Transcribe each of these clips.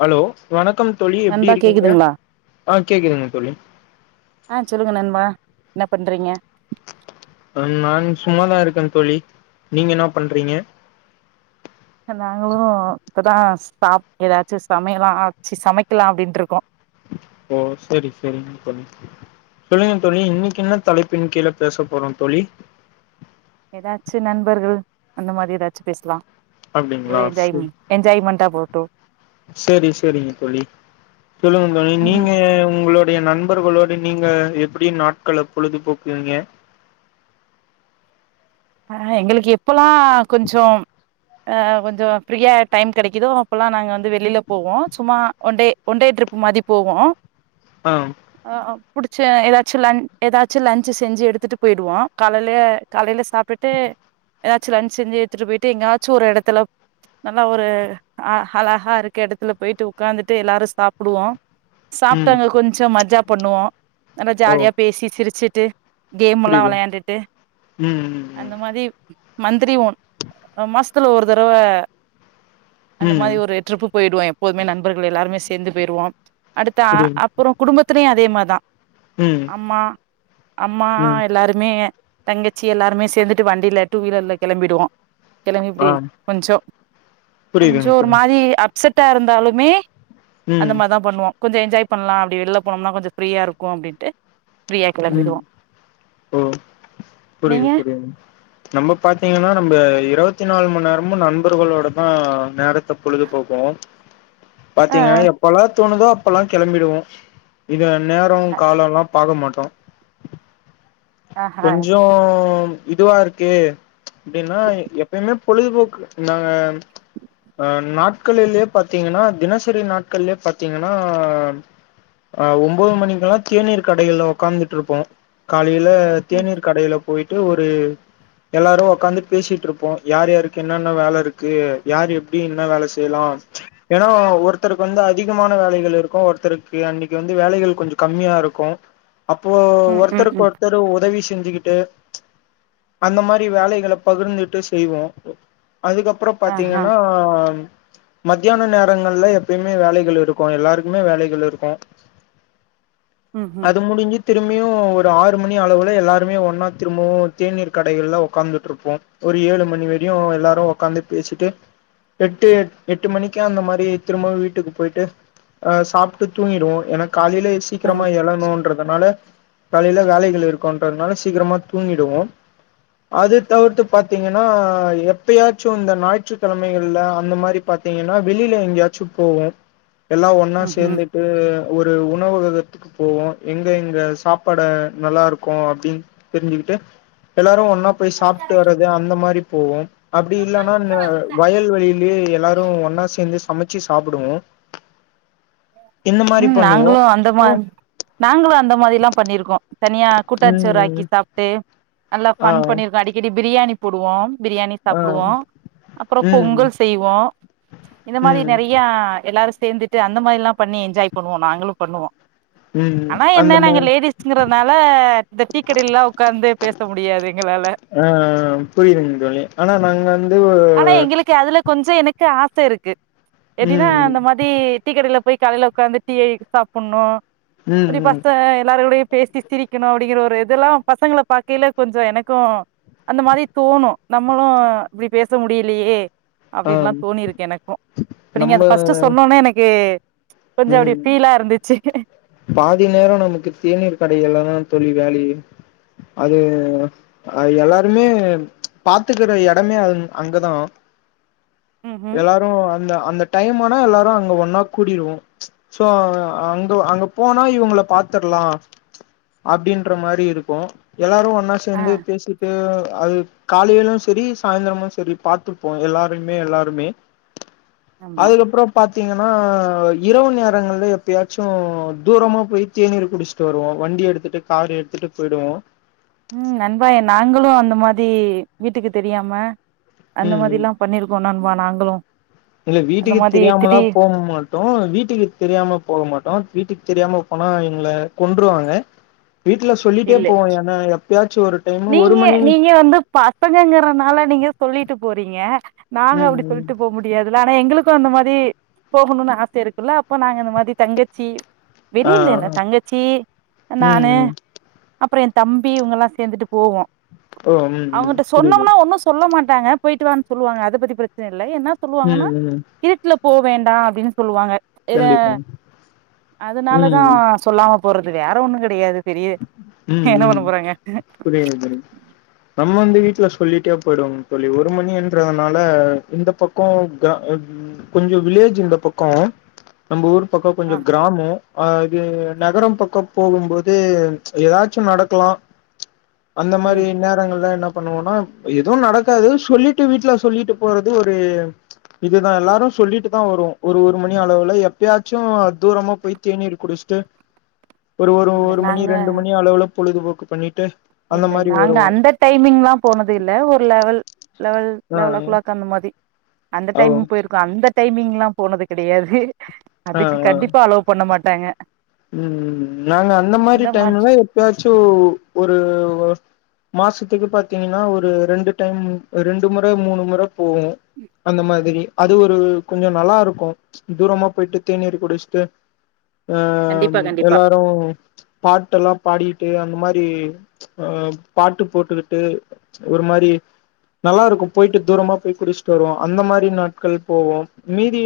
Hello வணக்கம் தோழி எப்டி நண்பா இருக்கீங்க கேக்குதுங்களா ஆஹ் கேக்குதுங்க தோழி ஆ சொல்லுங்க நண்பா என்ன பண்றீங்க நான் சும்மாதான் இருக்கேன் தோழி நீங்க என்ன பண்றீங்க நாங்களும் இதான் சா ஏதாச்சும் சமையலாம் ஆச்சு சமைக்கலாம் அப்படின்னு இருக்கோம் ஓ சரி சரி தோழி சொல்லுங்க தோழி இன்னைக்கு என்ன தலைப்பின் கீழே பேச போறோம் தோழி ஏதாச்சு நண்பர்கள் அந்த மாரி ஏதாச்சும் பேசலாம் அப்டிங்களா போட்டு செரி செரிங்க தோழி சொல்லுங்க ம் நீங்க உங்களோ என் நண்பர்களோடு நீங்க எப்டி நாட்கள் பொழுதுபோக்குவீங்க ஆ ஆ எங்களுக்கு எப்போ ல்லா கொஞ்சம் ஆ கொஞ்சோ ஃப்ரீயா டைம் கெடைக்குதோ அப்பல்லா நாங்க வந்து வெளில போவோ சும்மா ஒன்டே ஒன்டே ட்ரிப் மாரி போவோ ஆ ஆ ஆ புடிச்ச ஏதாச்சு லன் ஏதாச்சு லன்ச்சு செஞ்சு எடுத்துட்டு போயிடுவோ. காலைலயே காலைல சாப்ட்டுட் டு ஏதாச்சு லன்ச் செஞ்சு எடுத்துட்டு போயிட்டு எங்கயாச்சு ஒரு எடத்துல நல்லா ஒரு அ அழகா இருக்க எடத்துல போயிட்டு உக்காந்துட்டு எல்லாரு சாப்புடுவோ. சாப்ட்டு ம் அங்க கொஞ்சோ மஜாப் பண்ணுவோ நல்லா ஓ ஜாலியா பேசி சிரிச்சு ட்டு கேம் எல்லா புரியுது வெளையாண்டுட்டு ம் ம் அது மன்த்லி ஒன் அ மாசத்துல ஒரு தடவ ம் அந்த ம், மாரி ஒரு ட்ரிப்பு போயிருவோ எப்போதுமே நண்பர்கள் எல்லாருமே சேந்து போயிருவோ அடுத்த ஆ புரியுது அப்புறோ குடும்பத்தலயு அ தே மாரிதா ம் அம்மா அம்மா ம் எல்லாருமே தங்கச்சி எல்லாருமே சேந்துட்டு வண்டில டூ வீலர்ல கெளம்பிடுவோ. கெளம்பி ஆ எப்டி கொஞ்சோ கொஞ்சோ புரியுதுங்க ஒரு புரியுது மாரி அ ப்செட்டா இருந்தாலுமே அந்த ம் மாரிதா பண்ணுவோ. கொஞ்ச என்ஜாய் பண்லா அப்டி வெளில போனோம்னா கொஞ்சோ ஃப்ரீய இருக்கு அப்டின்ட்டு ஃப்ரீயா ம் கெளம்பிடுவோ ஓ புரியுது நீங்க புரியுதுங் நம்ம பாத்தீங்கன்னா நம்ப இருவத்தி நாலு மணி நேரமு நண்பர்களோடதா நேர த்த பொழுது போக்குவே ஆ பாத்தீங்கன்னா எப்பெல்லா தோணுதோ அப் பல்லா கெளம்பிடுவோ இத நேரோ ஆ காலோ எல்லா பாக்க மாட் ஆஹா கொஞ்சோ இதுவா இருக்கு அப்டின்னா எ எப்பவுமே பொழுதுபோக்கு நாங்க ஆ நாட்கள்கள்லயே பாத்தீங்கன்னா தினசரி நாட்கள்லயே பாத்தீங்கன்னா ஆ ஒம்போது மணிக்கெல்லா தேநீர் கடைகள்ல ஒக்காந்து ட்ருப்போ கால் லைல ம் தேநீர் கடையில போயிட்டு ஒரு எல்லாரு ஒக்காந்து பேசிட்ருப்போ. யார் யாருக்கு என்னென்ன வேல இருக்கு யார் எப்டி என்ன வேல செய்யலா? ஏன்னா ஒருத்தருக்கு வந்து அதிகமான வேலைகள் இருக்கு ஒருத்தருக்கு அன்னைக்கி வந்து வேலைகள் கொஞ்சோ கம்மியா இருக்கு. அப்போ ம் ம் ஒருத்தருக்கு ம் ஒருத்தர் உதவி செஞ்சுக்கிட்டு அந்த மாரி வேலைகள பகிர்ந்துட்டு செய்வோ. அதுக்கப்பறோ ஆஹா பாத்தீங்கன்னா மத்யான நேரங்கள்ல எப்பயுமே வேலைகள் இருக்கு எல்லாருக்குமே வேலைகள் இருக்கு. ம் ம் அது முடிஞ்சு திரும்பியு ஒரு ஆறு மணி அளவுல எல்லாருமே ஒன்னா திரும்பவு தேநீர் கடைகள்ல உக்காந்துட்ருப்போ. ஒரு ஏழு மணி வரையு எல்லாரு உக்காந்து பேசிட்டு எட்டு எட்டு மணிக்கு அந்த மாரி திரும்பவு வீட்டுக்கு போயிட்டு ஆ சாப்ட்டு தூங்கிடுவோ ஏன்னா காலைல ம் சீக்கிரமா எழனுன்றதுனால காலையில வேலைகள் இருக்குன்றனால சீக்கிரமா தூங்கிடுவோ. அது தவிர்த்து பாத்தீங்கன்னா எப்பயாச்சு இந்த ஞாயிற்றுக்கிழமைகள்ல அந்த மாரி பாத்தீங்கன்னா வெளில எங்கயாச்சு போவோ. எல்லா ஒன்னா ம் ம் சேந்துட்டு ஒரு உ ணவகத்துக்கு போவோ எங்க எங்க சாப்பாடு நல்லா இருக்கு அப்டின்னு தெரிஞ்சுக்கிட்டு எல்லாரு ஒண் ணா போய் சாப்ட்டு வர்றது அந்த மாரி போவோ. அப்டி இல்லன்னா ந வயல்வெளியிலயே எல்லாரு ஒண்ணா சேந்து சம ச்சு சாப்புடுவோ. ம் நாங்களு அந்த ஓ மாரி நாங்களு அந்த மாரி எல்லா பண்ணிருக்கோ. தனியா கூட்டாஞ்சோறு ஆக்கி ம் சாப்ட்டு நல்லா ஆ ஃபன் பண்ணிருக்கோ. அடிக்கடி பிரியாணி போடுவோ பிரியாணி ஆ சாப்புடுவோ அப்புறோ ம் பொங்கல் செய்வோ இந்த மாரி ம் நெறையா எல்லாரு சேந்துட்டு அ ந்த மாரில்லா பண்ணி என்ஜாய் பண்ணுவோ நாங்களு பண்ணுவோ. ம் ஆனா என்ன அந்த நாங்க மாரி லேடிஸ்ங்கறனால இந்த டீக்கடைலல்லா உக்காந்து பேச முடியாது எங்களால. ஆ புரியுதுங்க தோழி ஆனா நாங்க வந்து ஆனா எங்களுக்கு அதுல கொஞ்சோ எனக் கு ஆச இருக்கு ம் எப்டினா அந்த மாதரி டீக்கடைல போய் கடைல உக்காந்து டீயை சாப்பட்ணு ம் அப்டியே ம் பசிச்சா எல்லாரு கூடயு பேசி சிரிக்கணு அப்டிங்கிற ஒரு இதெல்லா பசங்கள பாக்கையில கொஞ்சோ எனக்கு அந்த மாரி தோணு. நம்மளு இப்டி பே ச முடியலயே ஆ அப்டின்லா தோணிருக்கு எனக்கு. இப்ப நீங்க நம்ம அது ஃபர்ஸ்ட்டு சொன்னோன்னே எனக்கு கொஞ்சோ அப்டி ம் ஃபீலா இருந்துச்சு பாதி நேரோ நமக்கு தேநீர் கடைகள்லதா தொழிலாளி அது அது எல்லாருமே பாத்துக்கற எடமே அங் அங்கதா. ம் ம் எல்லாரு அந்த அந்த டைம் ஆனா எல்லாரு அங்க ஒன்னா கூடிருவோ. சோ அங்க அங்க போனா இவங்கள பாத்துரலா அப்டின்ற மாரி இருக்கு எல்லாரு ஒன்னா ஆ சேந்து பேசிட்டு அது காலையிலு சரி சாயந்திரமு சரி பாத்துப்போ எல்லாருமே எல்லாருமே ஆமா அதுக்கப்புறோ பாத் தீங்கன்னா இரவு நேரங்கள்ல எப்பயாச்சு தூரமா போய் தேநீர் குடிச்சுட்டு வருவோ வண்டி எடுத்துட்டு கார் எடுத்துட்டு போயிடுவோ. ம் நண்பா நாங்களு அந்த மாரி வீட்டுக்கு தெரியாம அந்த ம் மாரி ம் எல்லா பண்ணிருக்கோ நண்பா நாங்களு இல்ல அந்த வீட்டுக்கு மாதி தெரியாமல்லா திடீ போக மாட்டோ வீட்டுக்கு தெரியாம போக மாட்டோ வீட்டுக் கு தெரியாம போனா எங்கள கொண்ருவாங்க இல்ல ஒரு டைமு ஒரு நீங்க மணி நீங்க வந்து பசங்கங்கறனால நீங்க சொல்லிட்டு போறீங்க. நாங்க ம் அப்டி ம் சொல்ட்டு போக முடியாதுல? ஆனா எங்களுக்கு அந்த மாரி போகணுன்னு ஆச இருக்குல்ல அப்போ நாங்க அந்த மாரி தங்கச்சி ஆ வெளில இல்ல தங்கச்சி அ ம் நானு ம் அப்றோ என் தம்பி இவங்கல்லா சேந்துட்டு போவோ. ஓ ம் ம் அவங்கட்ட புரியுது சொன்னோம்னா ஒன்னு சொல்ல மாட் டாங்க போயிட்டு வான்னு சொல்லுவாங்க அத பத்தி பிரச்சன இல்ல என்ன சொல்லுவாங்கன்னா ம், ம். இருட்ல போவேண்டா அப்டின்னு சொல்லுவாங்க. இது கண்டிப்பா. அதனாலதா ம், சொல்லாம போறதுக்கு வேற ஒன்னுங் கெடையாது பெரி ம் ம் புரியுது புரியுது. நம்ம வந்து வீட் ல சொல்லிட்டே போயிடுவோங்க தோழி. ஒரு மணின்றதுனால இந்த பக்கோ க ம் கொஞ்சோ வில்லேஜ் இந்த பக்கோ நம்ப ஊரு பக்கோ ஆ கொஞ்சோ கிராமோ ஆ இது நகரம் பக்கோ போகும்போது ம் ஏதாச்சு நடக்கலா அந்த மாரி ம் நேரங்கள்ல என்னா பண்ணுவோன்னா எதுவு நடக்காது சொல்லிட்டு வீட்ல சொல்லிட்டு போறது ஒரு இதுதா எல்லாரு சொல்லிட்டுதா வருவோ ஒரு ஒரு மணி அளவுல எப்பயாச்சு தூரமா போய் தேநீர் குடிச்சுட்டு ஒரு ஒரு இல்ல ஒரு மணி நாங்க ரெண்டு மணி அளவுல பொழுதுபோக்கு பண்ணிட்டு அந்த இல்ல மாரி நாங்க வருவோ அந்த டைமிங்லா போனது இல்ல ஒரு லெவல் லெவல் ஆ லெவல் ஓ கிளாக் அந்த மாதிரி அந்த ஓ டைம் போயிருக்கோ அந்த டைமிங்லா போனது கெடையாது ஆ அதுக்கு ஆ கண்டிப்பா அளோ பண்ண மாட் டாங்க ம் நாங்க அந்த மாரி டைம்ல எப்பாச்சு ஒரு மாசத்துக்கு பாத்தீங்கன்னா ஒரு ரெண்டு டைம் ரெண்டு முற மூணு முற போவோ அந்த மாதிரி அது ஒரு கொஞ்ச நல்லா இருக்கு தூரமா போயிட்டு தேநீரு குடுச்சுட்டு அ கண்டிப்பா ம் கண்டிப்பா எல்லாரு பாட்டெல்லா பாடிட்டு அந்த மாரி அ பாட்டு போட்டுக்கிட்டு ஒரு மாரி நல்லா இருக்கு போயிட்டு தூரமா போய் குடுச்சுட்டு வருவோ அந்த மாரி நாட்கள் போவோ மீதி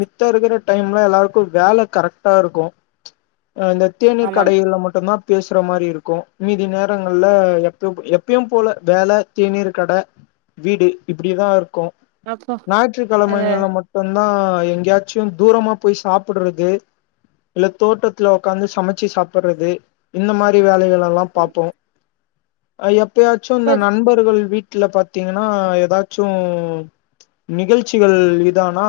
மித்த இருக்குற டைம்ல எல்லாருக்கு வேல கரெக்ட்டா இருக்கு அந்த தேநீர் ஆமாங்க கடையில மட்டுந்தா பேசுற மாரி இருக் கு மீதி நேரங்கள்ல எப்ப எப்பயும் போல வேல தேநீர் கட வீடு இப்புடியேதா இருக்கு அப்போ அது ஞாயிற்றுக்கெழமைகள்ல மட்டுந்தா எங்கேயாச்சும் தூரமா போய் சாப்புடுறது இல்ல தோட்டத்துல உக்காந்து சமச்சு சாப்புடுறது இந்த மாரி வேலைகள்ளா ல்லா பாப்போ ஐ எப் எப்பயாச்சு இப்ப இந்த நண்பர்கள் வீட் வீட்ல பாத்தீங்கன்னா ஏதாச்சு நிகழ்ச்சிகள் இதானா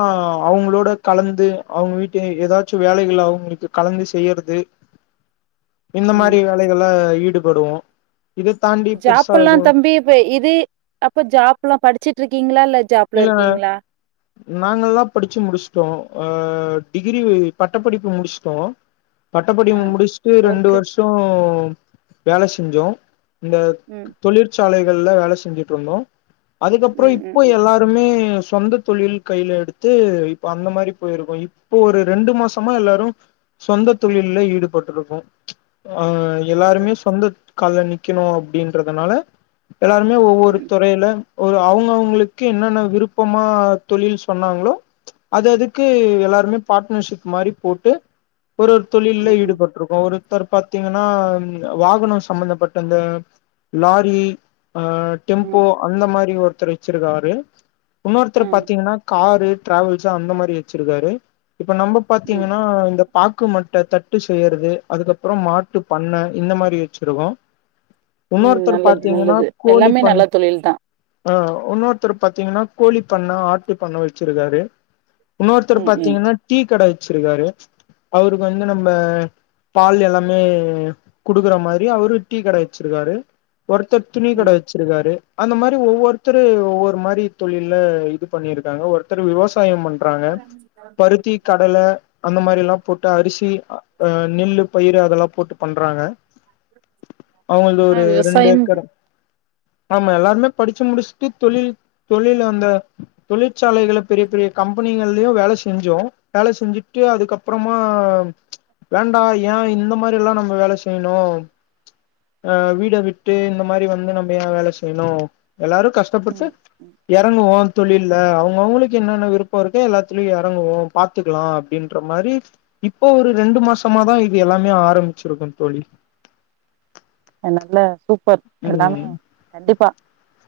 அவங்களோட கலந்து அவுங்க வீட்டு ஏதாச்சு வேலைகள் அவுங்களுக் கு கலந்து செய்யிறது இந்த ம் மாரி வேலைகள்ள ஈடு போடுவோ ஜாப்புலா தம்பி இப்ப இது அப்ப ஜாப் எல்லா படிச்சிட்டு இருக் கீங்ளா இல்ல ஜாப்ல இல்ல இருக்கீங்களா நாங்கெல்லா படிச்சு முடிச்சிட்டோ ஆ டிகிரி பட்டப்படிப்பு முடுச்சுட்டோ ஆ பட்டப்படிப்பு முடிச்சுட்டு ரெண்டு ஒர்க்கு வர்ஷோம் வேல செஞ்சோ இந்த ம் தொழிற்ச் சாலைகள்ல வேல செஞ்சுட்டு இருந்தோ அதுக்கப்பறோ ம் ம் இப்போ எல்லா இ சொந்த தொழில் கையில எடுத்து இப்ப அந்த மாரி போயிருக்கோ இப்போ ஒரு ரெண்டு மாசமா எல்லாரு சொந்த தொழில்ல ஈடுபட்டுருக்கோ அ ம் எல்லாருமே சொந்த கால்ல நிக்கணு அப்டின்றதுனால எல்லாருமே ஒவ்வொரு ம் துறையில ஒரு அவங்க அவங்களுக் கு என்னென்ன விருப்பமா தொழில் சொன்னாங்ளோ அது அதுக்கு எல்லாருமே பார்ட்னர்ஷிப் மாரி போட்டு ஒரு ஒரு தொழில்ல ம் ம் ஈடுபட்டுருக்கோ ஒரு ஒருத்தர் பாத்தீங்கன்னா வாகனோ சம்பந்தப்பட்ட அந்த லாரி ஆ ம் டெம்போ அந்த மாரி ஒர் ஒருத்தர் வெச்சிருக்கார் வே இன்னொருத்துரு ம் பாத்தீங்கன்னா காரு டிராவெல்சு அந்த மாரி வெச்சிருக்காரு இப்ப நம்ம ம் பாத்தீங்கன்னா இந்த பாக்கு மட் ட தட்டு செய்யறது அதுக்கப்புறம் மாட்டு பண்ண இந்த மாரி வெச்சிருக்கோ ம் நல்லது நல்லது எல்லாமே பண் நல்ல தொழில்தா ஆ உன்னோர் த்துரு பாத்தீங்கன்னா கோழி பண்ண ஆட்டு பண்ண வெச்சிருக்காரு இன்னொருத்தரு ம் ம் பாத்தீங்கன்னா டீ கட வெச்சிருக்காரு அவருக்கு வந்து நம்ம பால் எல்லாமே குடுக்குற மாரி அவரு டீ கட வெச்சிருக்காரு ஒருத்தர் துணி கட ம் வெச்சிருக்காரு அந்த மாரி ஒவ்வொருத்தரு ஒவ்வொர் மாரி தொழில்ல இது பண்ணியிருக்காங்க ஒருத்தர் விவஸ் விவசாயோ பண்றாங்க பருத்தி கடல அந்த மாரி எல்லாம் போட்டு அரிசி அ நெல்லு பயிரு அதல்லா போட்டு பண்றாங்க அவங்களுக்கு ஆனா ஒரு ரெண்டு விவசாயம் ஏக்கர் ஆமா எல்லாருமே படிச்சு முடுச்சுட்டு தொழில் தொழில்ல அந்த தொழிற்சாலைகள பெரிய பெரிய கம்பெனிகள்லியு வேல செஞ்சோ வேல செஞ்சுட்டு அதுக்கப்புறமா வேண்டா ஏ இந்த மாரி எல்லா நம்ம வேல செய்யிணு அ வீட விட்டு இந்த மாரி வந்து நம்ம ஏ வேல செய்யிணு எல்லாரு கஷ்டப்பட்டு ம் ம் எறங்குவோ தொழில்ல அவங்கவுங்களுக்கு என்னென்ன விருப்போ இருக்க எல்லாத்திலியு எறங்குவோ பாத்துக்கலா அப்டின்ற மாரி இப்போ ஒரு ரெண்டு மாசமாதா இது எல்லாமே ஆரம்பிச்சிருக்கோங் தோழி நல் நல்ல சூப் பர் எல்லாமே ம் கண்டிப்பா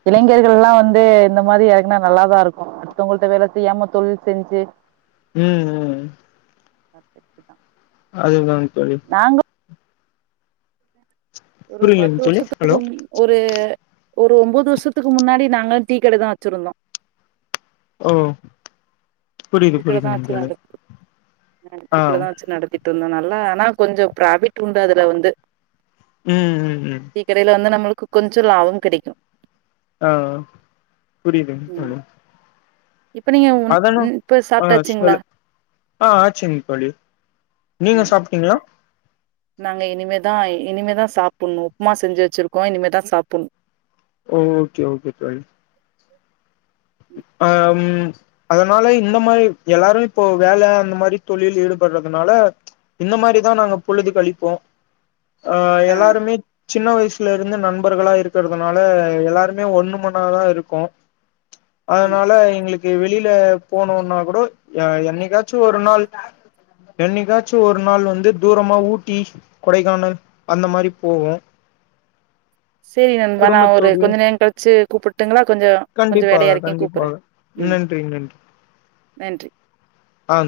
இளைஞர்கள் எல்லா வந்து இந்த மாரி றங்கனா நல்லாதா இருக்கு அடுத்தவங்கள்ட வேல செய்யாம தொழில் செஞ்சு ம் ம் ம் பர்பெக்ட்டுதா அதுதான் தோழி ஒரு புரியலங்க பத்து தோழி வருஷத்துக்கு ஹலோ முன் ஒரு ஒரு ஒன்போது வருஷத்துக்கு முன்னாடி நாங்க டீ கடதா வெச்சிருந்தோ ஓ புரியுது டீக்கடதா புரியுதுங்க வெச்சு தோழி நடத்தி ஆ டீக்கடதா வெச்சு நடத்தி ட்டுருந்த நல்லா ஆனா கொஞ்ச ஃப்ராபிட் உண்டு அதுல வந்து ம் ம் ம் கொஞ்ச லாபம் கெடைக்கும் ஆ புரியுதுங் ம் தோழி இப்ப நீங்க உன் அதனா ம் ஆ சாப்ட்டாச்சுங்களா சொல்லு ஆ ஆச்சுங் தோழி நீங்க ம் சாப்பிட்டீங்களா நாங்க இனிமேதா இனிமேதா சாப்புணு உப்புமா செஞ்சு வெச்சிருக்கோ இனிமேதா சாப்புணு ஓ ஓகே ஓகே தோழி [inaudible] ஆ ம் அதனால இந்த மாரி எல்லாரு இப்போ வேல அந்த மாரி தொழில்ல ஈடுபடுறதுனால இந்த மாரிதா நாங்க பொழுது களிப்போ ஆ எல்லாருமே சின்ன வயிஸ் வீட்டுல இருந்து நண்பர்களா இருக்குறதுனால எல்லாருமே ஒண்ணுமண்ணாதா இருக்கோ ம் அதனால எங்குளுக் கு வெளியில போனுன்னா கூட என்னைக்காது ச்சு ஒரு நாள் எண்ணிக்காச் சு ஒரு நாள் வந்து தூரமா ஊட்டி கொடைக்கானல் அந்த மாரி போவோ சேரி நண்பா நா ஒரு குடும்பத்தோடு கொஞ்ச நேரோ கழிச்சு கூப்புட்டுங்களா கொஞ்சோ கொஞ்ச வேலையா கண்டிப்பாக இருக்கே கூப்புற கண்டிப்பாக ம் நன்றி நன்றி நன்றி ஆ